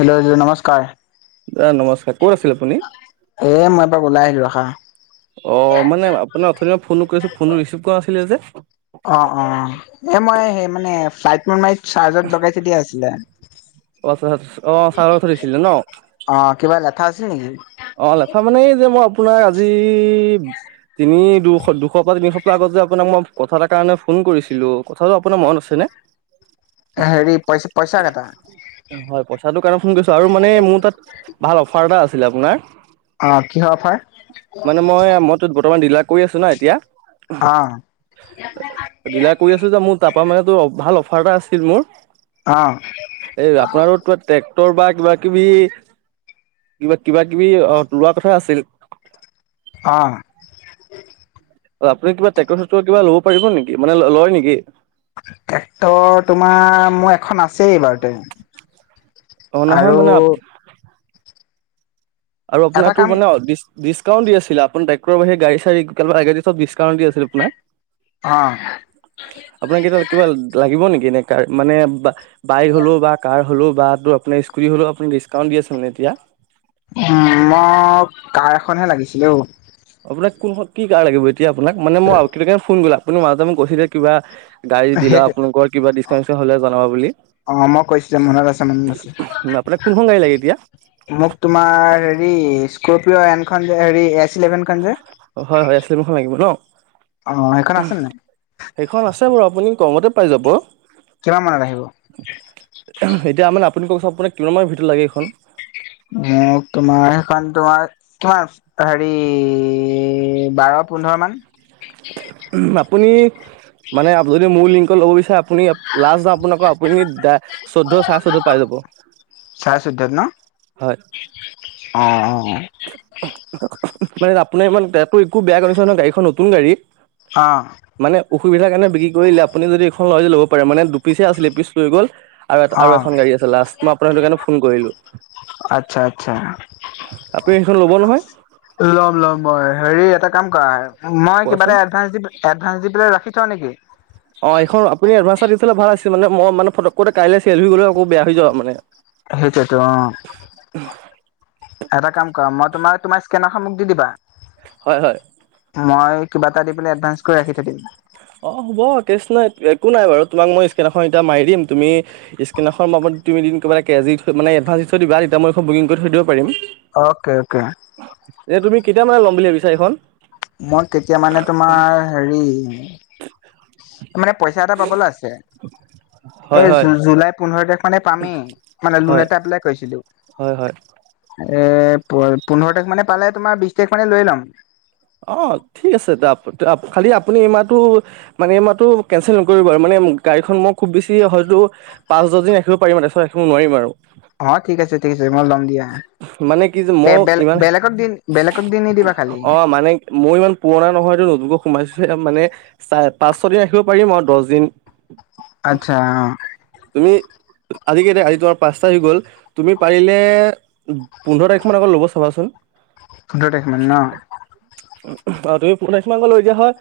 Hello নমস্কাৰ। দাদা নমস্কাৰ ক'ত আছিল আপুনি? এ মই এপাক ওলাই আহিলো ৰখা অ মানে আপোনাৰ অথনিৰে পৰা ফোন কৰি আছো ফোনটো ৰিচিভ কৰা নাছিলে যে অ অ এ মই সেই মানে ফ্লাইট মুদমাৰি চাৰ্জত লগাই থৈ দিয়া আছিলে অ অ চাৰ্জত থৈ দিছিলে ন। অ কিবা লেঠা আছিল নিকি? অ লেঠা মানে এই যে মই আপোনাৰ আজি তিনি দুশ দুশ পৰা তিনি সপ্তাহ আগত যে আপোনাক মই কথা এটা কাৰণে ফোন কৰিছিলোঁ কথাটো আপোনাৰ মনত আছেনে? হেৰি পইচা পইচা কেইটা [inaudible] হয় পইচাটোৰ কাৰণে ফোন কৰিছো আৰু মানে মোৰ তাত ভাল অফাৰ এটা আছিলে আপোনাৰ অ কিহৰ অফাৰ? মানে মই মইতো বৰ্তমান দিলাৰত কৰি আছো না এতিয়া অ' ডিলাৰ কৰি যে মোৰ তাৰ পৰা মানে তটো ভাল অফাৰ এটা আছিল মোৰ অ এই আপোনাৰোিবা ট্ৰেক্টৰ বা কিবা কিবি কিবা কিবা কিবি লোৱা কথা আছিল অঁ অপুনি কিবা ট্ৰেকৰ চে কিবা লব পাৰিবে মানে লয় নেকি এক্টৰ তোমাৰ মোৰ এখন আছে বাৰুতে অ নহয় আৰু মানে আৰু এটা আপোনাৰ তো কাম মানে ডিকাউট দি আপ টেক্টৰ বাহি গডী চাৰি এগিব ডিছকাউট দি আছিল আোনাক অ আপোনাক এতিয়া কিবা লাগিব নেকি এ কাৰ মানে বা বাইক হ'লেও কাৰ হ'লে বাতো আপোনাৰ স্কুট হ'লেও আপুনি ডিছকাউণ্ট দি আছোনে এতিয়া উ মই কাৰ এখনহে লাগিছিলো আপোনাক কোনখন কি কাৰ লাগিব এতিয়া আপোনাক মানে মই কাৰণে ফোন গলা আপুনি মাজতে মোক গৈছিলে কিবা গাড়ী দিলা সেইটো আপোনোক কিবা ডিছকাউটছকা হলে জনাব বুলি অ মই কৈছিলো মনত আছে মনত আছে আপোনাক কোনখন গাড়ী লাগে এতিয়া মোক তোমাৰ হেৰি স্কপিঅ এনখন যে হেৰি এ হয় হয় আছিললী মুখ লাগিব ন অ সেইখন আছে নাই সেইখন আছে বাৰু আপুনি কমতে পাই যাব কিমান মানত আহিব এতিয়া মানে আপুনি কওকচোন আপোনাক কিমান মৰ ভিতৰত লাগে এইখন অ তোমাৰ সেইখন তোমাৰ তোমাৰ হেৰি বাৰ পোন্ধৰ মান আপুনি মানে যদি মোৰ লিংকত ল'ব বিচাৰে আপুনি লাষ্ট য আপোনালোকৰ আপুনিা চৈধ্য চাই চৈধ্য পাই যাব চাই চধ্যত ন হয় অ অ মানে আপোনাৰ ই তো একো বেয়া কণশ্যন নহয় গাড়ীখন নতুন গাড়ী হা মানে অসুবিধাৰ কাৰণে বিক্ৰী কৰিলে আপুনি যদি এইখন লয় য ল'ব পাৰে মানে দুপিচে আছিলে পিচ লৈ গ'ল আৰুটা আৰু এখন গাড়ী আছে লাষ্ট মই আপোনাৰ সেইটো কাৰণে ফোন কৰিলো আচ্ছা আচ্ছা আপুনি সেইখন ল'ব নহয় ল'ম ল'ম মই হেৰি এটা কাম কৰা মই কিবা কোৱাচোন এটা এডভাস দিম এডভান্স দি পেলাই ৰাখি থ নেকি অঁ এইখন আপুনি এডভাঞ্চ এ দি থ'লে ভাল আছিল মানে মই মানে ফকতে কাইলৈ চেল হৈ গ'লে আকৌ বেয়া হৈ যাব মানে সেইটোৱেতো অ এটা কাম কৰা মই তোমাৰ তোমাৰ স্কেনাৰখন মোক দি দিবা হয় হয় মই কিবা এটা দি পেলাই এডভা্স কৰি ৰাখি থাকিম অ হ'ব কেচ নাই একো নাই বাৰু তোমাক মই স্কেনখন এতিয়া মাৰি দিম তুমি স্ক ম তুন কব কে থ মে এডভা্ দি থৈ দিবা তেতিয়া মইখন বুকিং কৰি থৈ দিব পাৰিম। অকে-অকে এ, তুমি কেতিয়া মানে ল'ম বুলি ভাবিছা এইেইখন মই কেতিয়া মানে তোমাৰ হেৰি মানে পইচা এটা পাবলৈ আছে হয় এই হয় জুলাই পোন্ধৰ তাৰিখ মানে পামেই মানে লোন হয় এটা পেলাই কৈছিলো। হয় হয় এ প পোন্ধৰ তাৰিখ মানে পালে তোমাৰ বিশ তাৰিখ মানে লৈ ল'ম অ', ঠিক আছে দ খালি আপুনি ইমানো। মানে মইো কেনচেল নকৰিব আৰু মানে গাড়ীখন মই খুব বেছি হয়টো। পাঁচ দিন ৰাখিব পাৰিমাৰিছত ৰাখিব নোৱাৰিম আৰু অ', ঠিক আছে। ঠিক আছে। মই ল'ম দিয়া। মানে কি যে মোক বেলে ইমান বেলেগক দিন বেলেগক দিন নিদিবা খালি। মই ইমান পুৰণা নহয়। এইটো নতুনকৈ সোমাইছো মানে চাই পাঁচ ছদিন ৰাখিব পাৰিম আৰু দহ দিন আচ্ছা অ, তুমি, আজিকেইটা আজি তোমাৰ পাঁচটা হৈ গ'ল। তুমি পাৰিলে পোন্ধৰ তাৰিখমান আগত ল'ব চাবাচোন। পোন্ধৰ তাৰিখমানান ন তুমি পূণ মাংসল লৈ যিয়া হয়।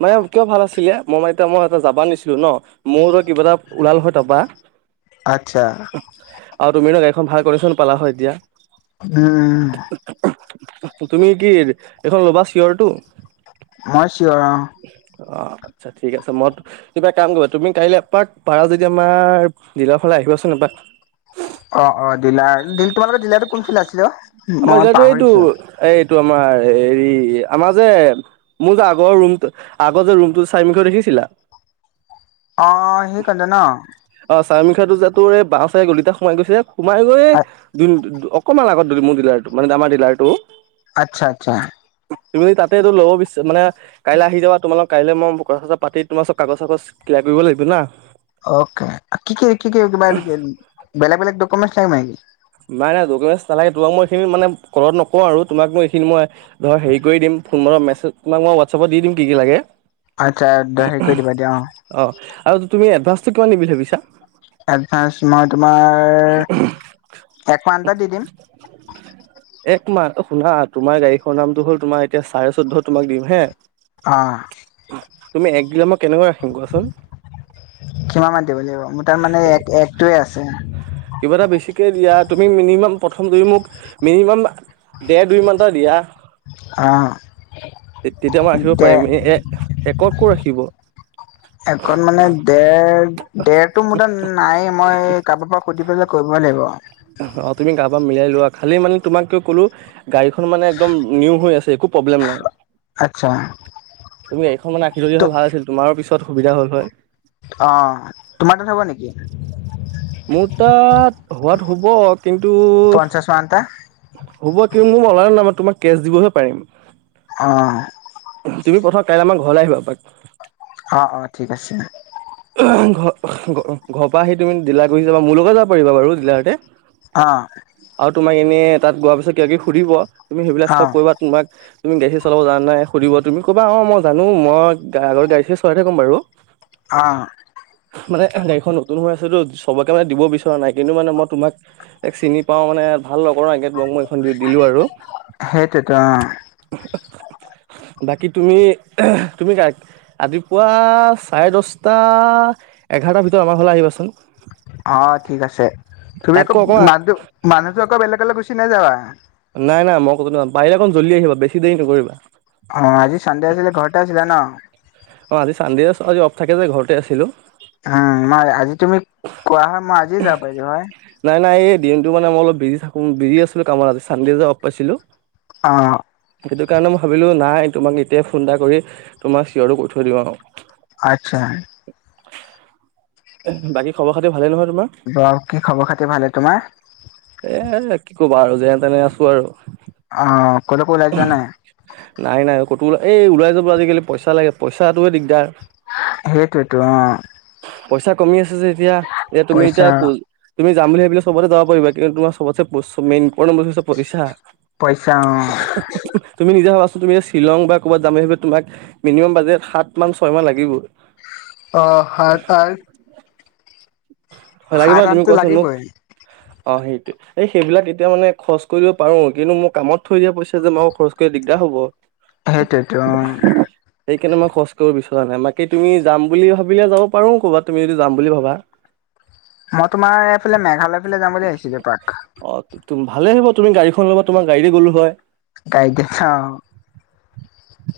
মানে কিয় ভাল আছিলে মই মানে এতি মই এটা যাবা নিছিলো ন। মোৰ ত কিবা এটা ওলাল হয় তাৰপৰা আচ্ছা, আৰু তুমি ন গা়ীখন ভাল কণ্শ্যন পালা হয় এতিয়া উম, তুমি কি এইখন ল'বা চিঞৰটো মই চিঞৰ অ, অ', আচ্ছা ঠিক আছে। মইত কিবা কাম কৰিবা তুমি কাইলৈ এপাক পাৰা যদি আমাৰ দিলৰ ফালে আহিবাচোন এপাক অ', অ, ডিললাৰিল তোমালোকৰ ডিলাৰটো কোন ফিল্ড আছিলে। অ, আমাৰ মই সতিতো এইটো পাহৰিছো এইটো আমাৰ হেৰি আমাৰ যে, মোৰ যে আগৰ ৰুমটো আগতে ৰুমটো চাইমিখ দেখিছিলা। অ, সেই কন্দে ন? অ, চা মিখা টো যে তোৰ বাঁওঁ চাই গলিতা সোমাই গৈছে সোমাই গৈ অকমান আগত ম, দিলাই মানেমাৰ দিলাই। আচ্ছা-আচ্ছা তুমি তাতেটো ল'ব বিচাৰা মানে কাইলৈ আহি যাবা তোমালোক কাইলৈ মই কথাথা পাতি তোমাৰ চব কাগজ চাগজ কলিয়াৰ কৰিব লাগিব না অকে কি-কি-কি-কি কিবা বেলেগ বেলেগ ডকুমেন্ট লাগিব নেকি? নাই-নাই ডকুমেট নালাগে তোমাক মই এইখিনি মানে কৰত নকওঁ আৰু তোাক মই এইখিনি মই ধৰ হেৰি কৰি দিম ফোন মূৰ মেছেজ তোমাক মই হোৱাটছআপত দি দিম কি-কি লাগে। আচ্ছা দ হেৰি কৰি দিবা দিয়া অ, অ', আৰু তুমি এডভা্ঞ্চটো কিমান নিবি ভাবিছা? এডভানস মই তোমাৰ এক মাহ এটা দি দিম [inaudible] এক মাহ শুনা তোমাৰ গাড়ীখনৰ নামটো হ'ল তোমাৰ এতিয়া চাৰে [unintelligible] তোমাক দিম হে অ', তুমি একগিলামৰ কেনেকৈ ৰাখিম কোৱাচোন। কিমান মান দিব লাগিব মোৰ তাৰ মানে এ এক একটোৱে আছে। কিবা এটা বেছিকে দিয়া তুমি মিনিমাম প্ৰথম যদি মোক মিনিমাম দে দুই মমানটা দিয়া অঁ তেতিয়া মই ৰাখিব পাৰিম এ একত ক ৰাখিব একণ মানে দেৰ দেৰ টো মু ত নাই মই কোোৰ পৰা সুধি পেলাই কৰিবই লাগিব অ তুমি কাৰাব পৰা মিলাই লোৱা খালি মানে তোমাক কিয় কলো গাড়ীখন মানে একদম নিউ হৈ আছে একো প্ৰব্লেম নাই আচ্ছা তুমি এইখন মান আখি জদি ত হ ভাল আছিল তোমাৰো পিছত সুবিধা হ'ল হয়। অ' তোমাৰ তাত হ'ব নেকি? মোৰ তাত হোৱাত হ'ব কিন্তু পঞ্চাশ মান এটা হ'ব কি মোৰ মনল নাই তোমাক কেছ দিবহে পাৰিম। অ'। তুমি প্ৰথম কাইলৈ আমাৰ ঘৰলৈ আহিবা এপাক। অ', অ' ঠিক আছে। ঘ ঘ ঘৰপ পৰা আহি তুমি জিলা গহি যাবা মোৰ লগত যাব পাৰিবা বাৰু জিলাতে। অ' আৰু তোমাক এনেই তাত গোৱাৰ পিছত কিব ক সুধিব তুমি সেইবিলাক অ চব কৰিবা তোমাক তুমি গা়ী চাব জান নাই সুধিব তুমি ক'বা অ' মই জানো মই আগৰ গাড়ী চে চলাই থাকম বাৰু। অ'। মানে গাড়ীখন নতুন হৈ আছেতো চবকে মানে দিব বিচৰা নাই কিন্তু মানে মই তোমাক এক চিনি পাও মানে ভাল নকৰ এগে ব মই এইখন দি দিলো আৰু। সেইটোতো [unintelligible] বাকী তুমি তুমি ৰাতিপুৱা চাৰে দহ সটা এঘাৰটাৰ ভিতৰত আমাৰ হ'লে আহিবাচোন। অ' ঠিক আছে তুমি আকৌ তাতকৈ অকণমান মানুহ মানুহতো আকৌ বেলেগলৈ গুচি নাযাবা। নাই নাই মই কতো ন বাহি এক জলি আহিব বেছি দেৰি নকৰিবা। অ' আজি সন্ডে আছিলে ঘৰতে আছিলে ন? অ' আজি চানণ্ডে আজি অফ থাকে যে ঘৰতে আছিলোঁ। উম, মই আজি তুমি কোৱা হয় মই আজি যাব পাৰিলো হয়। নাই নাই এই দিনটো মানে মই অলপ বিজি থাকোঁ বিজি আছিলোঁ কামত আজি চানডে যে অপ পাইছিলোঁ। অ'। সেইটো কাৰণে মই ভাবিলোঁ নাই তোমাক এতিয়াই ফোন এটা কৰি তোমাক চিঞৰটো কৰিৈ থৈ দিওঁ আৰু। আত্ছা। বাকী খৰ খাতি ভালেই নহয়োমাৰ? বাকি খবৰ খাতি ভালে, তোমাৰ? এ কি কবা আৰু যেনে তেনে আছো আৰু। অ' ক'লৈকো ওলাই যোৱা নাই? নাই নাই ক'তো ওল এই ওলাই যাবলৈ আজিকালি পইচা লাগে পইচাাটোৱে দিগদাৰ। সেইটোৱতো অ'। পইচা কমি আছে যে এতিয়া এতিয়া তুমি পইচা এতিয়া তুমি যাম বুলি ভাবিলে চবতে যাব পাৰিবা কিুমাৰ চবত মন হৈছে পইচা। পইচা অ'। তুমি নিজে ভাবাচোন তুমি যে শ্বিলং বা ক'ৰবাত যামেই সি তোমাক মিনিমাম বাজেট সাত মান ছয় মমান লাগিব। অ' হয় লাগিবা সাত তুমি আঠটো কোৱাচোন মোক? লাগিবই। অ' সেইটোৱে এই সেইবাক এতিয়া মানে খচ কৰিব পাৰো কিন্তু মোৰ কামত থৈ দিয়া পইচা যে মই খৰচ দিগদাৰ হ'ব। সেইটোতো অ'। সেইকাৰণে মই খৰচ কৰিব বিচৰা নাই বাকী তুমি যাম বুলি ভাবিলে যাব পাৰোঁ ক'ৰবাত তুমি যদি যাম বুলি ভাবা। মই তোমাৰ এইফালে মেঘালয় ফালে যাম বুলি ভাবিছিলো পাৰ্ক। অ' তম ভালে আহিব তুমি গাড়ীখন ল'বা তোমাৰা গাড়ী দি গ'লো হয়। গাইতি অ'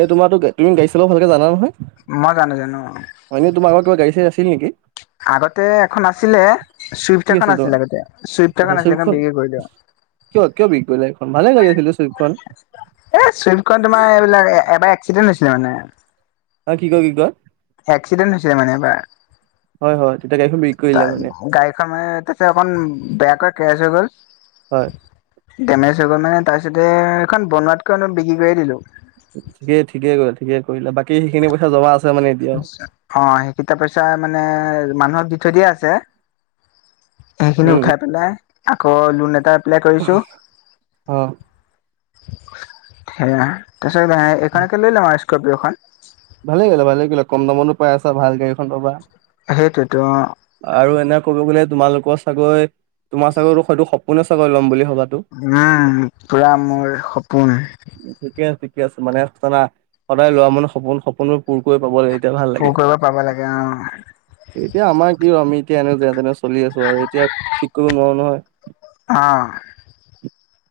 এ তোমাৰো তুমি গাড়ী চলাব ভালকে জানা নহয়। মই জানো জানো। হয়নে তোমালোকৰ গাড়ী চাই আছেনেকি? আগতে এখন আছিলে চুইফ্টি কি এখন আছিল আছিলে তোমাৰ আগতে চুইফ্টি এখন আচ্ছা আছিলে এখন চুইফ্টখন বিক্ৰী কৰিলে। কিয় কিয় বিক্ৰী কৰিলা এখন ভালে লাগিছিলে আছিল চুইফ্টি খন। এই চুইফ্টখন তোমাৰ এইবিলাক এবাৰ এক্সিডেণ্ট হৈছিলে মানে। অ' কি কয়, কি কয়। এক্সিডেণ্ট হৈছিলে মানে এবাৰ। হয়, হয়। তেতিয়া গাড়ী খন ত গাড়ীখন তাতে অকমান বেয়াকৈ কেচ হৈ গ'ল। হয় ডেমেজ হৈ গ'ল মানে তাৰপিছতে এইখন বনোৱাতকৈ বিক্ৰী কৰিয়ে দিলোঁ। ঠিকেই ঠিকে কৰি ঠিকে কৰিলে বাকী সেইখিনি পইচা জমা। মানে এতিয়াও অ' সেই কটা পইচা মানে মানুহক দি থৈ দিয়ে আছে। সেইখিনি উম উম উঠাই পেলাই আকৌ লোন এটাত। এপ্লেলাই কৰিছো অ সেয়া তাৰপিছত এইখনকে লৈ লম আৰু স্কৰ্পিঅ' খন ভালে কৰিলা, ভালে কৰিলা, কম দামতো পাই আছা ভাল গাড়ীএখনন পাবা। সেইটোৱেতো। আৰু এনে কলো তোমালোকৰ চাগৈ তোমাৰ চাগৈ হয়তো সপোনে চাগৈ লম বুলি ভবাটো। উম, পুৰা মোৰ সপোন। ঠিকে আছে, ঠিকে আছে, মানে সদায় লোৱা মানে সপোন সপোনো পোৰকৈ পাব লাগে, এতিয়া ভাল পুৰ লাগে। কৰিব পাব লাগে অ এতিয়া আমাৰ কি আমি এতিয়া এনে যেনে তেনে চলি আছো আৰু এতিয়া ঠিক কৰিব নোৱাৰো নহয়। অ'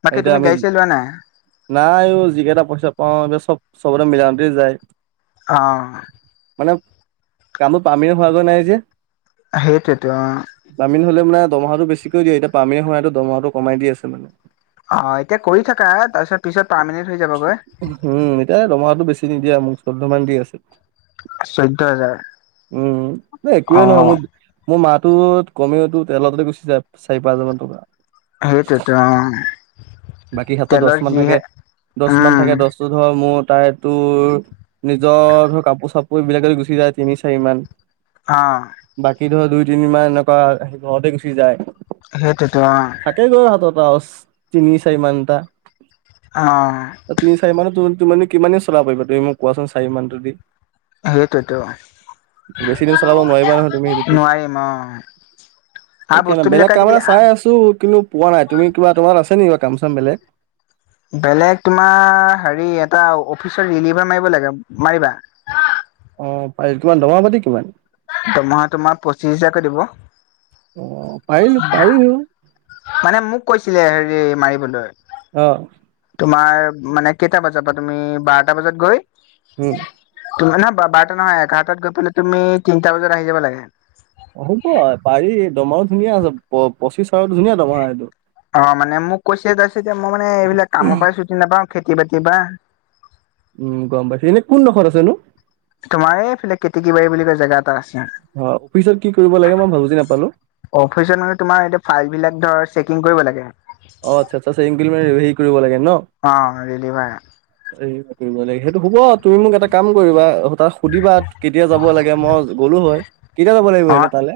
বাকী এতিয়া তুমি আমি গাড়ী চাড়ি লোৱা নাই। নাই যিকেইটা পইচা পাওঁ এইব চ'ব চবতে মিলাওতে যায়। অ' মানে কামটোৰ পাৰমেনেন হোৱগৈ নাই যে। সেইটোৱে টো পামিনেন হ'লে মানে দমহাটো বেছিকৈ দিয়ে, এতিয়া পামিনেন হোৱাৰ নাই দমহাটো কমাই দি আছে মানে অ' এতিয়া কৰি থাকা তাৰপিছত পিছত পাৰ্মেন্ট হৈ যাবগৈ। উম, এতিয়া দমহাটো বেছি নিদিয়া মোক চৈধ্য মান দি আছে। চৈধ্য হাজাৰ উম, ন একোৱেই নহয় অ মোৰ। মোৰ মাহটো কমিওতো তেলতে গুচি যায় চাৰি পাঁচ হাজাৰ মান টকা। সেইটোৱে টো তেলৰ যিহে দচ মান উম থাকে দহটো ধৰ মোৰ তাই তোৰ। নিজৰ ধৰ কাপোৰ চাপোৰ এইবিলাকে গুচি যায় তিনি চাৰি মান। অ' বাকী ধৰ দুই তিনি মাহ এনেকুৱা ঘৰতে গুচি যায়। সেইটোৱেটো অ'। থাকে গৈ হাতত তিনি চাৰি মান এটা। অ' তিনি চাৰি মান তুমি কিমানেই চলাব পাৰিবা তুমি মোক কোৱাচোন চাৰি মানটো। সেইটোতো বেছি দিন চলাব নোৱাৰিবা নহয় তুমি সেটোদি। নোৱাৰিম অ আৰু সেইকাৰ বস্তুবিলাক বেলেগ কাম আজিকালি এটা চাই আছো কিন্তু পোৱা নাই তুমি কিবা তোমাৰ আছ নেকি বা কাম চাম বেলেগ। বেলেগ তোমাৰ হেৰি এটা অফিচত ৰিনিভাৰ মাৰিব লাগে মাৰিবা। অ' পাৰিম তোমাৰ দৰমহা পাতি কিমান। দৰমহা তোমাৰ পঁচিচ্ছ হোজাৰকৈ দিব। অ পাৰিলো পাৰিলো মানে মোক কৈছিলে হেৰি মাৰিবলৈ অ তোমাৰ মানে কেইটা বজাৰ পৰা তুমি বাৰটা বজাত গৈ হম তমাৰ নহয় বাৰটা নহয় এঘাৰটাত গৈ পেলাই তুমি তিনিটা বজাত আহি যাব লাগে হ'ব পাৰি দমাৰো ধুনীয়া আছে প পঁচিছ চাৰো ধুনীয়া দমাৰ এইটো অ মানে মোক কৈছে তাৰপিছততি মই মানে এইবিলাক কামৰ পৰাই ছুটি নাপাওঁ খেতি বাতিৰ পৰা উম গম পাইছো এনে কোনডোখৰত আছে নো তোমাৰ এইফালে কেতিকী বাৰী বুলি কয় জেগা এটা আছে। অ পিছত কি কৰিব লাগে মই বুজি নাপালোঁ। অফিচত মানে তোমাৰ এতিয়া ফাইল বিলাক ধৰ চেকিং কৰিব লাগে। অ আচ্ছ আচ্ছা [unintelligible] কৰিব লাগে নহ। অ। [unintelligible] [unintelligible] সেইটো হব তুমি মোক এটা কাম কৰিবা তাক সুধিবা। কেতিয়া যাব লাগে মই গ'লো হয় কেতিয়া যাব লাগিব এনে তালৈ।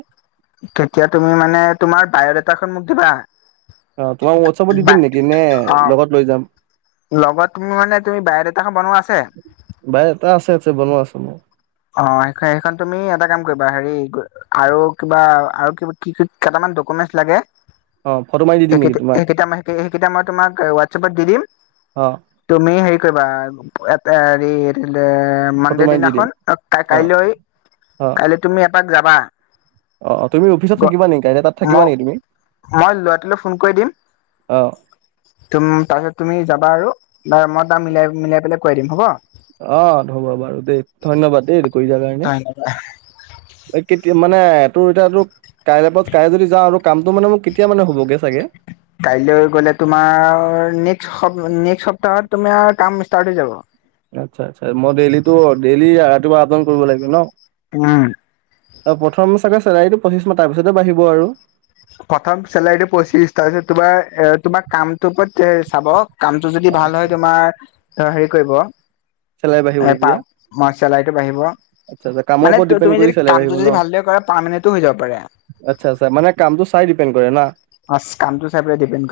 কেতিয়া তুমি মানে তোমাৰ বায়'ডাটা খন মোক দিবা। অ তোমাক হোৱাটছআপত দি বা দিম নেকি নে অ লগত লৈ যাম। লগত তুমি মানে তুমি বায়'ডাটা খন বনোৱা আছে। বায়'ডাটা আছে, আছে বনোৱা আছে মোৰ। অ সে-সেইখন তুমি এটা কাম কৰিবা হেৰি। আৰু কিবা আৰু কিবা কি কেইটামান ডকুমেন্টচ লাগে। অ ফটো মাৰি দি [unintelligible] দিম নেকি তোমাক সেইকেইটা মই তোমাক হোৱাটছএপত দি দিম। অ তুমি হেৰি কৰিবা [unintelligible] হেৰি ফটো মানডে মাৰি দি দিনাখন। দিম অ কাই-কাইলৈ অ কাইলৈ তুমি এপাক যাবা। অ তুমি অফিচত থাকিবা নেকি কাইলৈ তাত থাকিবা মই নেকি তুমি। মই ল'ৰাটোলৈ ফোন কৰি দিম অ। তুম তাৰপিছত তুমি যাবা আৰু মই তাৰ মিলাই, মিলাই পেলাই কোৱাই দিম হ'ব। অ হ'ব বাৰু দেই ধন্যবাদ দেই [unintelligible] কাৰণে। কেতিয়া মানে তোৰ এতিয়া তোৰ কাইলৈ প কাইলৈ যদি যাওঁ আৰু। কামটো মানে মোক কেতিয়া মানে হ'বগৈ চাগে। কাইলৈ গ'লে তোমাৰ নেক্স সপ্তাহত তোমাৰ কাম ষ্টাৰ্ট হৈ যাব। আচ্ছা আচ্ছা মই ডেইলিতো ডেইলি ৰাতিপুৱা আপ ডাউন কৰিব লাগিব নহ। উম। অ প্ৰথম চাগে চেলাৰীটো পঁচিছ মাহ তাৰ পিছতে বাঢ়িব আৰু। প্ৰথম চেলাৰীটো পঁচিশ তাৰ তোমাৰ, তোমাৰ কামটোৰ ওপৰত চাব। কামটো অ যদি ভাল আচ্ছা হয় তোমাৰ হেৰি কৰিব। চেলাৰী [unintelligible] বাঢ়িব তেতিয়া তোমাৰ চেলাৰিটো বাঢ়িব। আচ্ছা আচ্ছা কামৰ মানে ওপৰত ডিপেণ্ড তুমি কৰি যদি চেলাৰী বাঢ়িব কামটো ন যদি ভালদৰে কৰা পাৰ্মমানেণ্টো হৈ যাব পাৰে। আচ্ছা আচ্ছা মানে কামটো চাই ডিপেণ্ড কৰে না। [unintelligible] কামটো চাই পিনে ডিপেণ্ড কৰি